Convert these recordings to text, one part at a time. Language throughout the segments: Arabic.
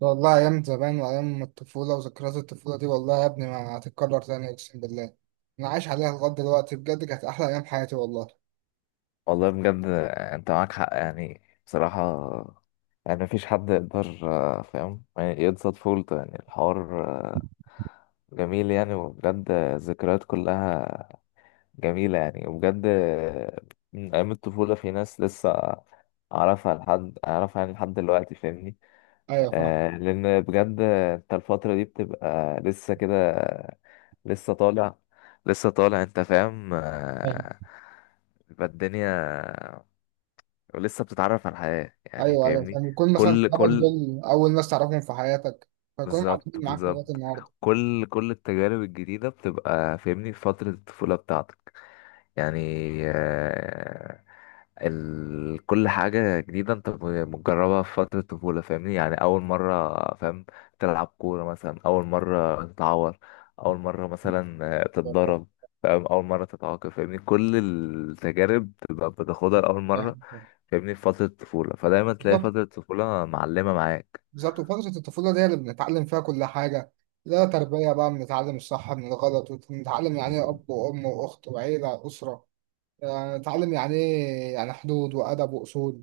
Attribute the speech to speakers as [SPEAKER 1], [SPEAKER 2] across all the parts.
[SPEAKER 1] والله أيام زمان وأيام الطفولة وذكريات الطفولة دي والله يا ابني ما هتتكرر تاني أقسم بالله. أنا عايش عليها لغاية دلوقتي بجد، كانت أحلى أيام حياتي والله.
[SPEAKER 2] والله بجد. انت معاك حق يعني بصراحة. يعني مفيش حد يقدر فاهم يعني يقصد فولته يعني الحوار، جميل يعني. وبجد الذكريات كلها جميلة يعني. وبجد من أيام الطفولة في ناس لسه أعرفها لحد أعرفها يعني لحد دلوقتي فاهمني.
[SPEAKER 1] أيوة، فاهم.
[SPEAKER 2] لأن بجد انت الفترة دي بتبقى لسه كده، لسه طالع، لسه طالع انت فاهم.
[SPEAKER 1] فاهم.
[SPEAKER 2] يبقى الدنيا، ولسه بتتعرف على الحياة يعني
[SPEAKER 1] أيوه أيوه،
[SPEAKER 2] فاهمني.
[SPEAKER 1] فاهم. يكون مثلا
[SPEAKER 2] كل
[SPEAKER 1] صحابك
[SPEAKER 2] كل
[SPEAKER 1] دول أول ناس تعرفهم في حياتك، فيكونوا
[SPEAKER 2] بالظبط،
[SPEAKER 1] قاعدين معاك لغاية
[SPEAKER 2] بالظبط.
[SPEAKER 1] النهاردة.
[SPEAKER 2] كل التجارب الجديدة بتبقى فاهمني في فترة الطفولة بتاعتك يعني. آه، كل حاجة جديدة انت بتجربها في فترة الطفولة فاهمني، يعني أول مرة فاهم تلعب كورة مثلا، أول مرة تتعور، أول مرة مثلا
[SPEAKER 1] فاهم.
[SPEAKER 2] تتضرب، فاهم، أول مرة تتعاقب فاهمني. كل التجارب بتبقى بتاخدها لأول مرة
[SPEAKER 1] فاهم.
[SPEAKER 2] فاهمني في فترة الطفولة، فدايما تلاقي
[SPEAKER 1] بالظبط
[SPEAKER 2] فترة الطفولة معلمة معاك.
[SPEAKER 1] بالظبط، وفترة الطفولة دي اللي بنتعلم فيها كل حاجة، لا تربية بقى، بنتعلم الصح من الغلط، وبنتعلم يعني إيه
[SPEAKER 2] بالظبط،
[SPEAKER 1] أب وأم وأخت وعيلة وأسرة، يعني نتعلم يعني إيه يعني حدود وأدب وأصول.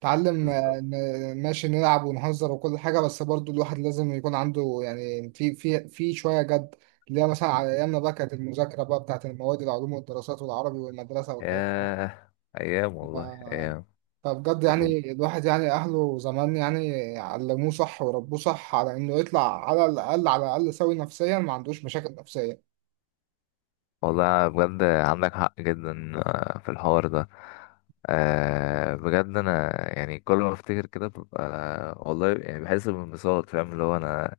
[SPEAKER 1] اتعلم
[SPEAKER 2] بالظبط.
[SPEAKER 1] ماشي، نلعب ونهزر وكل حاجة، بس برضو الواحد لازم يكون عنده يعني في شوية جد، اللي هي مثلا على أيامنا بقى كانت المذاكرة بقى بتاعت المواد، العلوم والدراسات والعربي والمدرسة والكلام ده.
[SPEAKER 2] ياه، أيام
[SPEAKER 1] ف...
[SPEAKER 2] والله أيام.
[SPEAKER 1] فبجد يعني الواحد يعني أهله زمان يعني علموه صح وربوه صح على إنه يطلع على الأقل على الأقل سوي نفسيا، ما عندوش مشاكل نفسية.
[SPEAKER 2] والله بجد عندك حق جدا في الحوار ده. بجد انا يعني كل ما افتكر كده ببقى والله يعني بحس بانبساط، فاهم اللي هو انا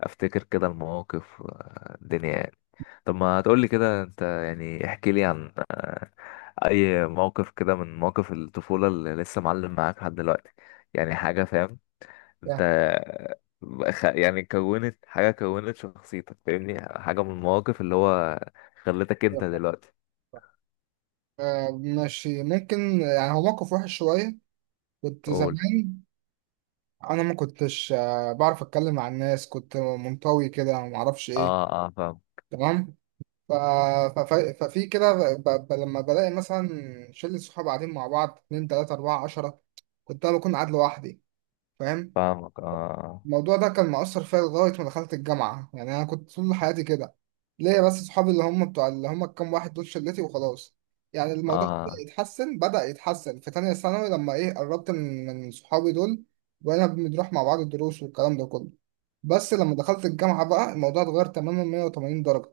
[SPEAKER 2] افتكر كده المواقف الدنيا يعني. طب ما تقولي كده، انت يعني احكي لي عن اي موقف كده من مواقف الطفولة اللي لسه معلم معاك لحد دلوقتي، يعني حاجة فاهم انت،
[SPEAKER 1] ده.
[SPEAKER 2] يعني كونت حاجة، كونت شخصيتك فاهمني، حاجة من المواقف اللي هو خلتك انت
[SPEAKER 1] ده-
[SPEAKER 2] دلوقتي.
[SPEAKER 1] ماشي، ممكن يعني، هو موقف وحش شوية. كنت
[SPEAKER 2] قول.
[SPEAKER 1] زمان انا ما كنتش بعرف اتكلم مع الناس، كنت منطوي كده ما اعرفش ايه.
[SPEAKER 2] اه فاهم.
[SPEAKER 1] تمام. ف... ف... ف... ففي كده ب... لما بلاقي مثلا شلة صحاب قاعدين مع بعض، اتنين تلاتة أربعة عشرة، كنت أنا بكون قاعد لوحدي، فاهم.
[SPEAKER 2] فاهمك، اه.
[SPEAKER 1] الموضوع ده كان مؤثر فيا لغاية ما دخلت الجامعة، يعني أنا كنت طول حياتي كده، ليا بس صحابي اللي هم بتوع اللي هم الكام واحد دول شلتي وخلاص. يعني الموضوع بدأ
[SPEAKER 2] اه
[SPEAKER 1] يتحسن، بدأ يتحسن في تانية ثانوي لما إيه قربت من صحابي دول، وأنا بنروح مع بعض الدروس والكلام ده كله. بس لما دخلت الجامعة بقى الموضوع اتغير تماما 180 درجة.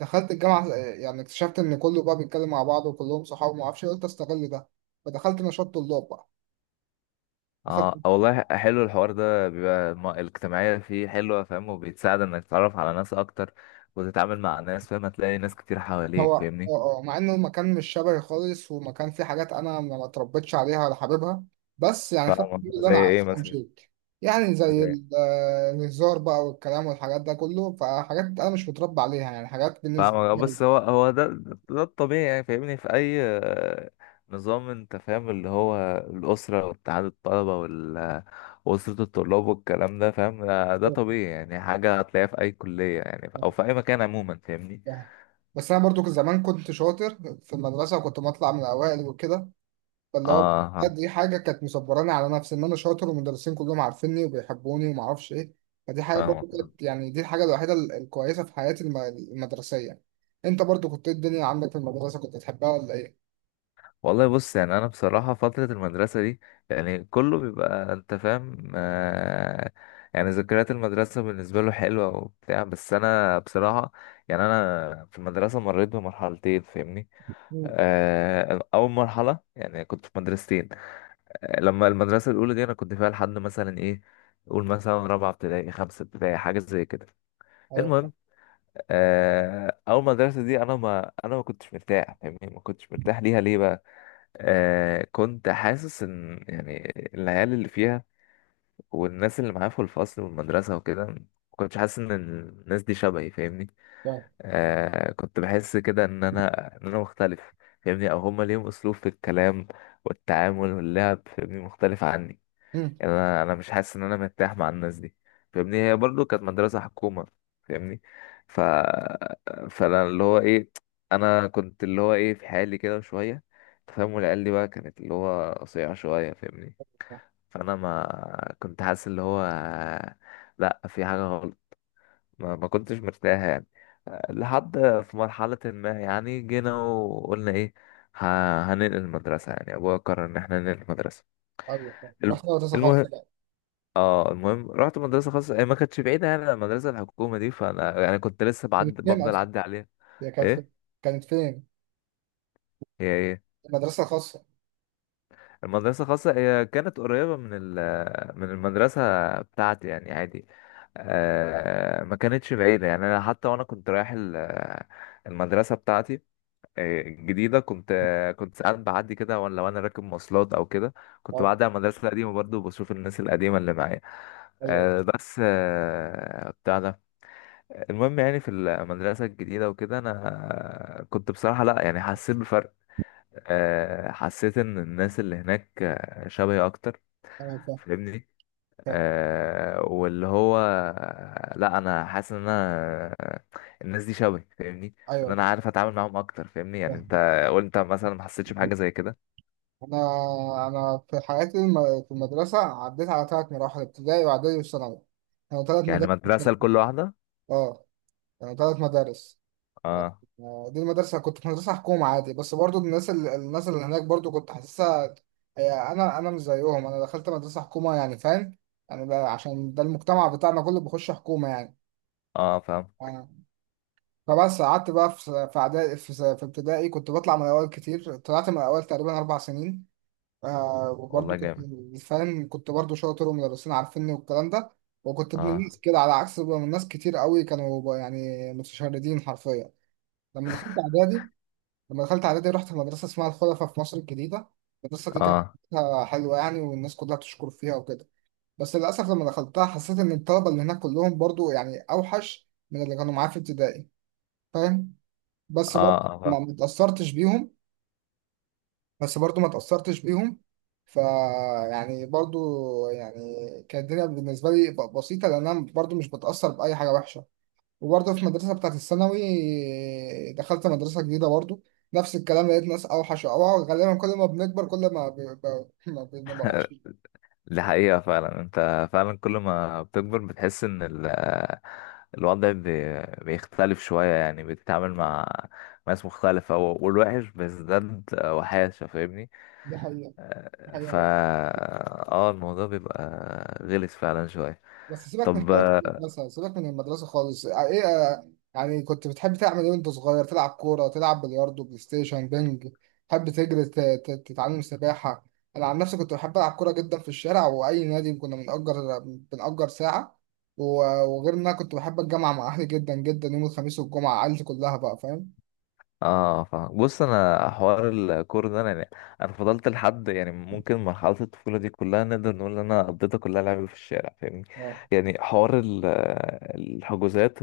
[SPEAKER 1] دخلت الجامعة، يعني اكتشفت إن كله بقى بيتكلم مع بعض وكلهم صحاب ومعرفش إيه، قلت أستغل ده، فدخلت نشاط طلاب بقى. دخلت،
[SPEAKER 2] اه والله حلو الحوار ده بيبقى الاجتماعية فيه حلوة فاهم، وبيتساعد انك تتعرف على ناس اكتر، وتتعامل مع ناس فاهم، هتلاقي ناس كتير حواليك
[SPEAKER 1] هو اه.
[SPEAKER 2] فاهمني.
[SPEAKER 1] اه، مع انه مكان مش شبهي خالص، ومكان فيه حاجات انا ما اتربيتش عليها ولا حاببها، بس يعني خدت
[SPEAKER 2] فاهمك،
[SPEAKER 1] كل اللي
[SPEAKER 2] زي
[SPEAKER 1] انا
[SPEAKER 2] ايه
[SPEAKER 1] عايزه
[SPEAKER 2] مثلا؟
[SPEAKER 1] ومشيت. يعني زي
[SPEAKER 2] زي
[SPEAKER 1] الهزار بقى والكلام والحاجات ده كله، فحاجات انا مش متربى عليها، يعني حاجات بالنسبه
[SPEAKER 2] فاهم،
[SPEAKER 1] لي.
[SPEAKER 2] بس هو ده، ده الطبيعي يعني فاهمني. في اي نظام انت فاهم، اللي هو الاسره واتحاد الطلبه واسره الطلاب والكلام ده فاهم. ده طبيعي يعني، حاجه هتلاقيها في اي كليه يعني، او في اي مكان عموما فاهمني.
[SPEAKER 1] بس انا برضو زمان كنت شاطر في المدرسه، وكنت بطلع من الاوائل وكده، فاللي هو
[SPEAKER 2] اه،
[SPEAKER 1] بجد دي حاجه كانت مصبراني على نفسي ان انا شاطر، والمدرسين كلهم عارفيني وبيحبوني وما اعرفش ايه، فدي حاجه برضو
[SPEAKER 2] فاهمك.
[SPEAKER 1] كانت يعني دي الحاجه الوحيده ال- الكويسه في حياتي الم- المدرسيه. انت برضو كنت إيه الدنيا عندك في المدرسه، كنت تحبها ولا ايه؟
[SPEAKER 2] والله بص، يعني انا بصراحه فتره المدرسه دي، يعني كله بيبقى انت فاهم، آه يعني ذكريات المدرسه بالنسبه له حلوه وبتاع. بس انا بصراحه يعني انا في المدرسه مريت بمرحلتين فاهمني.
[SPEAKER 1] مم.
[SPEAKER 2] أول مرحلة يعني كنت في مدرستين. لما المدرسة الأولى دي أنا كنت فيها لحد مثلا إيه، قول مثلا رابعة ابتدائي، خمسة ابتدائي، حاجة زي كده.
[SPEAKER 1] ايوه، فاهم.
[SPEAKER 2] المهم، أول مدرسة دي أنا ما كنتش مرتاح فاهمني، ما كنتش مرتاح ليها. ليه بقى؟ كنت حاسس إن يعني العيال اللي فيها والناس اللي معايا في الفصل والمدرسة وكده ما كنتش حاسس إن الناس دي شبهي فاهمني.
[SPEAKER 1] فاهم.
[SPEAKER 2] آه، كنت بحس كده ان انا مختلف فاهمني، او هما ليهم اسلوب في الكلام والتعامل واللعب فاهمني، مختلف عني.
[SPEAKER 1] مم.
[SPEAKER 2] يعني انا مش حاسس ان انا مرتاح مع الناس دي فاهمني. هي برضو كانت مدرسة حكومة فاهمني. ف فانا اللي هو ايه، انا كنت اللي هو ايه في حالي كده شوية تفهم، والعيال دي بقى كانت اللي هو قصيرة شوية فاهمني.
[SPEAKER 1] فاهم.
[SPEAKER 2] فانا ما كنت حاسس اللي هو لا في حاجة غلط، ما كنتش مرتاح يعني. لحد في مرحلة ما، يعني جينا وقلنا ايه، هننقل المدرسة. يعني ابويا قرر ان احنا ننقل المدرسة.
[SPEAKER 1] ايوه، فاهم.
[SPEAKER 2] الم-
[SPEAKER 1] رحت مدرسه
[SPEAKER 2] المهم.
[SPEAKER 1] خاصه بقى.
[SPEAKER 2] اه المهم، رحت مدرسة خاصة، هي ما كانتش بعيدة يعني عن المدرسة الحكومة دي. فانا يعني كنت لسه بعد
[SPEAKER 1] كانت فين
[SPEAKER 2] بفضل
[SPEAKER 1] اصلا؟
[SPEAKER 2] اعدي عليها.
[SPEAKER 1] هي كانت
[SPEAKER 2] ايه؟
[SPEAKER 1] فين؟ كانت فين؟
[SPEAKER 2] هي ايه؟
[SPEAKER 1] المدرسه الخاصه.
[SPEAKER 2] المدرسة الخاصة هي كانت قريبة من المدرسة بتاعتي يعني عادي. آه ما كانتش بعيدة يعني. انا حتى وانا كنت رايح المدرسة بتاعتي جديدة كنت ساعات بعدي كده، وانا لو انا راكب مواصلات او كده، كنت
[SPEAKER 1] اه،
[SPEAKER 2] بعدي على المدرسة القديمة برضه، وبشوف الناس القديمة اللي معايا.
[SPEAKER 1] ايوه
[SPEAKER 2] بس بتاع ده. المهم يعني في المدرسة الجديدة وكده، انا كنت بصراحة لا يعني حسيت بفرق. حسيت ان الناس اللي هناك شبهي اكتر
[SPEAKER 1] ايوه، فاهم.
[SPEAKER 2] فاهمني.
[SPEAKER 1] فاهم.
[SPEAKER 2] واللي هو لا، انا حاسس ان انا الناس دي شبهي فاهمني، ان
[SPEAKER 1] ايوه،
[SPEAKER 2] انا عارف اتعامل معاهم اكتر فاهمني. يعني انت
[SPEAKER 1] فاهم.
[SPEAKER 2] قلت مثلا ما حسيتش بحاجه زي كده.
[SPEAKER 1] انا انا في حياتي في المدرسه عديت على ثلاث مراحل، ابتدائي واعدادي وثانوي، كانوا ثلاث
[SPEAKER 2] يعني
[SPEAKER 1] مدارس.
[SPEAKER 2] مدرسه لكل واحده.
[SPEAKER 1] اه، كانوا ثلاث مدارس.
[SPEAKER 2] اه
[SPEAKER 1] آه، دي المدرسه كنت في مدرسه حكومه عادي، بس برضو الناس ال- الناس اللي هناك برضو كنت حاسسها، هي انا مش زيهم، انا دخلت مدرسه حكومه يعني فاهم، يعني بقى عشان ده المجتمع بتاعنا كله بيخش حكومه يعني.
[SPEAKER 2] اه فاهم.
[SPEAKER 1] آه. فبس قعدت بقى في في اعدادي، في ابتدائي كنت بطلع من الاول كتير، طلعت من الاول تقريبا اربع سنين. آه
[SPEAKER 2] والله
[SPEAKER 1] وبرضه كنت
[SPEAKER 2] جامد.
[SPEAKER 1] فاهم، كنت برضه شاطر ومدرسين عارفيني والكلام ده، وكنت ابن
[SPEAKER 2] اه.
[SPEAKER 1] الناس كده، على عكس بقى من ناس كتير قوي كانوا بقى يعني متشردين حرفيا. لما دخلت اعدادي، لما دخلت اعدادي رحت مدرسه اسمها الخلفاء في مصر الجديده. المدرسه دي كانت
[SPEAKER 2] اه.
[SPEAKER 1] فيها حلوه يعني، والناس كلها بتشكر فيها وكده، بس للاسف لما دخلتها حسيت ان الطلبه اللي هناك كلهم برضه يعني اوحش من اللي كانوا معايا في ابتدائي، فاهم. بس
[SPEAKER 2] اه
[SPEAKER 1] برضه
[SPEAKER 2] اه فاهم.
[SPEAKER 1] ما اتأثرتش بيهم، بس برضو ما تأثرتش بيهم، ف يعني برضو، يعني كانت الدنيا بالنسبة لي بسيطة، لأن أنا برضو مش بتأثر بأي حاجة وحشة. وبرضو في المدرسة بتاعت الثانوي دخلت مدرسة جديدة برضو، نفس الكلام، لقيت ناس أوحش وأوعى، غالبا كل ما بنكبر كل ما ما بنبقى وحشين.
[SPEAKER 2] دي حقيقه فعلا، انت فعلا كل ما بتكبر بتحس ان الوضع بيختلف شويه يعني، بتتعامل مع ناس مختلفه، والوحش بيزداد وحاشه فاهمني.
[SPEAKER 1] دي حقيقة دي حقيقة والله.
[SPEAKER 2] فا اه، الموضوع بيبقى غلس فعلا شوية.
[SPEAKER 1] بس سيبك من
[SPEAKER 2] طب.
[SPEAKER 1] حوارات المدرسة، سيبك من المدرسة خالص إيه، يعني كنت بتحب تعمل ايه وانت صغير؟ تلعب كورة، تلعب بلياردو، بلاي ستيشن، بينج، تحب تجري تتعلم سباحة؟ انا عن نفسي كنت بحب العب كورة جدا في الشارع، واي نادي كنا بنأجر ساعة، وغير ان انا كنت بحب الجامعة مع اهلي جدا جدا، يوم الخميس والجمعة عيلتي كلها بقى فاهم.
[SPEAKER 2] اه فاهم. بص انا حوار الكورة ده، انا يعني انا فضلت لحد يعني ممكن مرحلة الطفولة دي كلها نقدر نقول ان انا قضيتها كلها لعب في الشارع فاهمني.
[SPEAKER 1] اه
[SPEAKER 2] يعني حوار الحجوزات،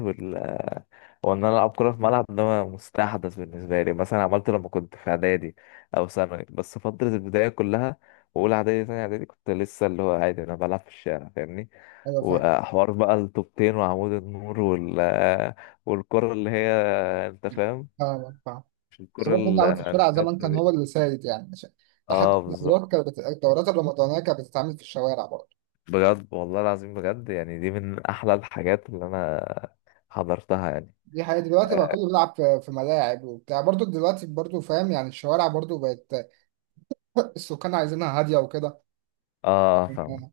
[SPEAKER 2] هو ان انا العب كوره في ملعب، ده مستحدث بالنسبه لي، مثلا عملته لما كنت في اعدادي او ثانوي. بس فتره البدايه كلها، واولى اعدادي، ثانيه اعدادي، كنت لسه اللي هو عادي انا بلعب في الشارع فاهمني.
[SPEAKER 1] ايوه، فاهم.
[SPEAKER 2] وحوار بقى الطوبتين وعمود النور والكره اللي هي انت فاهم،
[SPEAKER 1] فاهم فاهم.
[SPEAKER 2] مش
[SPEAKER 1] بس
[SPEAKER 2] الكره
[SPEAKER 1] برضه اللعب في الشارع زمان
[SPEAKER 2] المكاسه
[SPEAKER 1] كان
[SPEAKER 2] دي.
[SPEAKER 1] هو اللي سائد يعني لحد
[SPEAKER 2] اه بالظبط.
[SPEAKER 1] الدورات كانت الدورات الرمضانية كانت بتتعمل في الشوارع برضه.
[SPEAKER 2] بجد والله العظيم، بجد يعني دي من احلى الحاجات اللي انا حضرتها يعني.
[SPEAKER 1] دي حقيقة، دلوقتي بقى كله بيلعب في ملاعب وبتاع برضو، دلوقتي برضو فاهم، يعني الشوارع برضو بقت السكان عايزينها هادية وكده،
[SPEAKER 2] اه فاهم.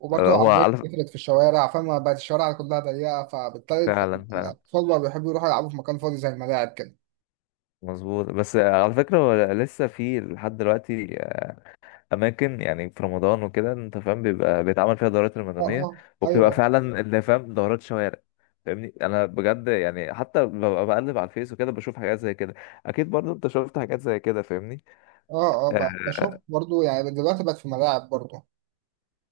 [SPEAKER 1] وبرضو
[SPEAKER 2] هو
[SPEAKER 1] العربيات
[SPEAKER 2] على
[SPEAKER 1] كترت في الشوارع فما بقت الشوارع كلها ضيقة، فبالتالي
[SPEAKER 2] فعلا، فعلا،
[SPEAKER 1] الأطفال بقى بيحبوا يروحوا يلعبوا في مكان فاضي زي الملاعب كده.
[SPEAKER 2] مظبوط. بس على فكرة هو لسه في لحد دلوقتي أماكن، يعني في رمضان وكده أنت فاهم، بيبقى بيتعمل فيها دورات
[SPEAKER 1] اه
[SPEAKER 2] رمضانية،
[SPEAKER 1] اه،
[SPEAKER 2] وبتبقى
[SPEAKER 1] ايوه.
[SPEAKER 2] فعلا اللي فاهم دورات شوارع فاهمني. أنا بجد يعني حتى ببقى بقلب على الفيس وكده بشوف حاجات زي كده. أكيد برضه أنت شفت حاجات زي كده فاهمني.
[SPEAKER 1] اه اه،
[SPEAKER 2] آه،
[SPEAKER 1] بقى بشوف برضو يعني دلوقتي بقت في ملاعب برضو.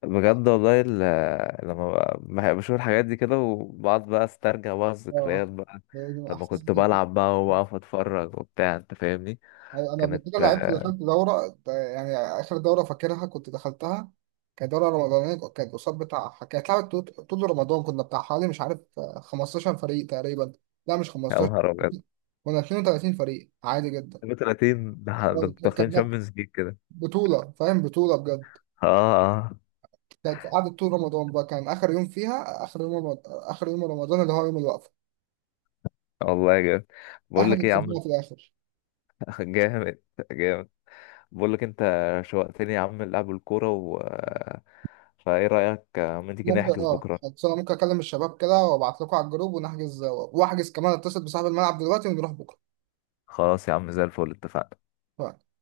[SPEAKER 2] بجد والله لما بشوف الحاجات دي كده، وبقعد بقى أسترجع بقى
[SPEAKER 1] اه،
[SPEAKER 2] الذكريات بقى،
[SPEAKER 1] ده
[SPEAKER 2] لما
[SPEAKER 1] احساس
[SPEAKER 2] كنت
[SPEAKER 1] جديد.
[SPEAKER 2] بلعب بقى وأقف أتفرج وبتاع أنت فاهمني.
[SPEAKER 1] أيوة، انا قبل
[SPEAKER 2] كانت
[SPEAKER 1] كده لعبت دخلت دوره يعني، اخر دوره فاكرها كنت دخلتها، كانت دوره رمضانيه، كانت قصاد بتاع، كانت لعبت طول طول رمضان، كنا بتاع حوالي مش عارف 15 فريق تقريبا، لا مش
[SPEAKER 2] يا
[SPEAKER 1] 15،
[SPEAKER 2] نهار أبيض!
[SPEAKER 1] كنا 32 فريق عادي جدا.
[SPEAKER 2] 32 ده انتوا
[SPEAKER 1] آه،
[SPEAKER 2] داخلين
[SPEAKER 1] كانت
[SPEAKER 2] شامبيونز ليج كده!
[SPEAKER 1] بطوله فاهم، بطوله بجد.
[SPEAKER 2] اه، اه،
[SPEAKER 1] كانت قعدت طول رمضان بقى، كان اخر يوم فيها اخر يوم رمضان، اخر يوم رمضان اللي هو يوم الوقفه.
[SPEAKER 2] والله جامد. بقول
[SPEAKER 1] احنا
[SPEAKER 2] لك
[SPEAKER 1] اللي
[SPEAKER 2] ايه يا
[SPEAKER 1] كسبناها
[SPEAKER 2] عم،
[SPEAKER 1] في الاخر.
[SPEAKER 2] جامد جامد. بقول لك انت شوقتني يا عم لعب الكوره. و فايه رايك ما تيجي
[SPEAKER 1] ممكن
[SPEAKER 2] نحجز
[SPEAKER 1] اه،
[SPEAKER 2] بكره؟
[SPEAKER 1] خلاص، انا ممكن اكلم الشباب كده وابعت لكم على الجروب ونحجز، واحجز كمان اتصل بصاحب الملعب دلوقتي، ونروح بكره.
[SPEAKER 2] خلاص يا عم زي الفل، اتفقنا.
[SPEAKER 1] ف-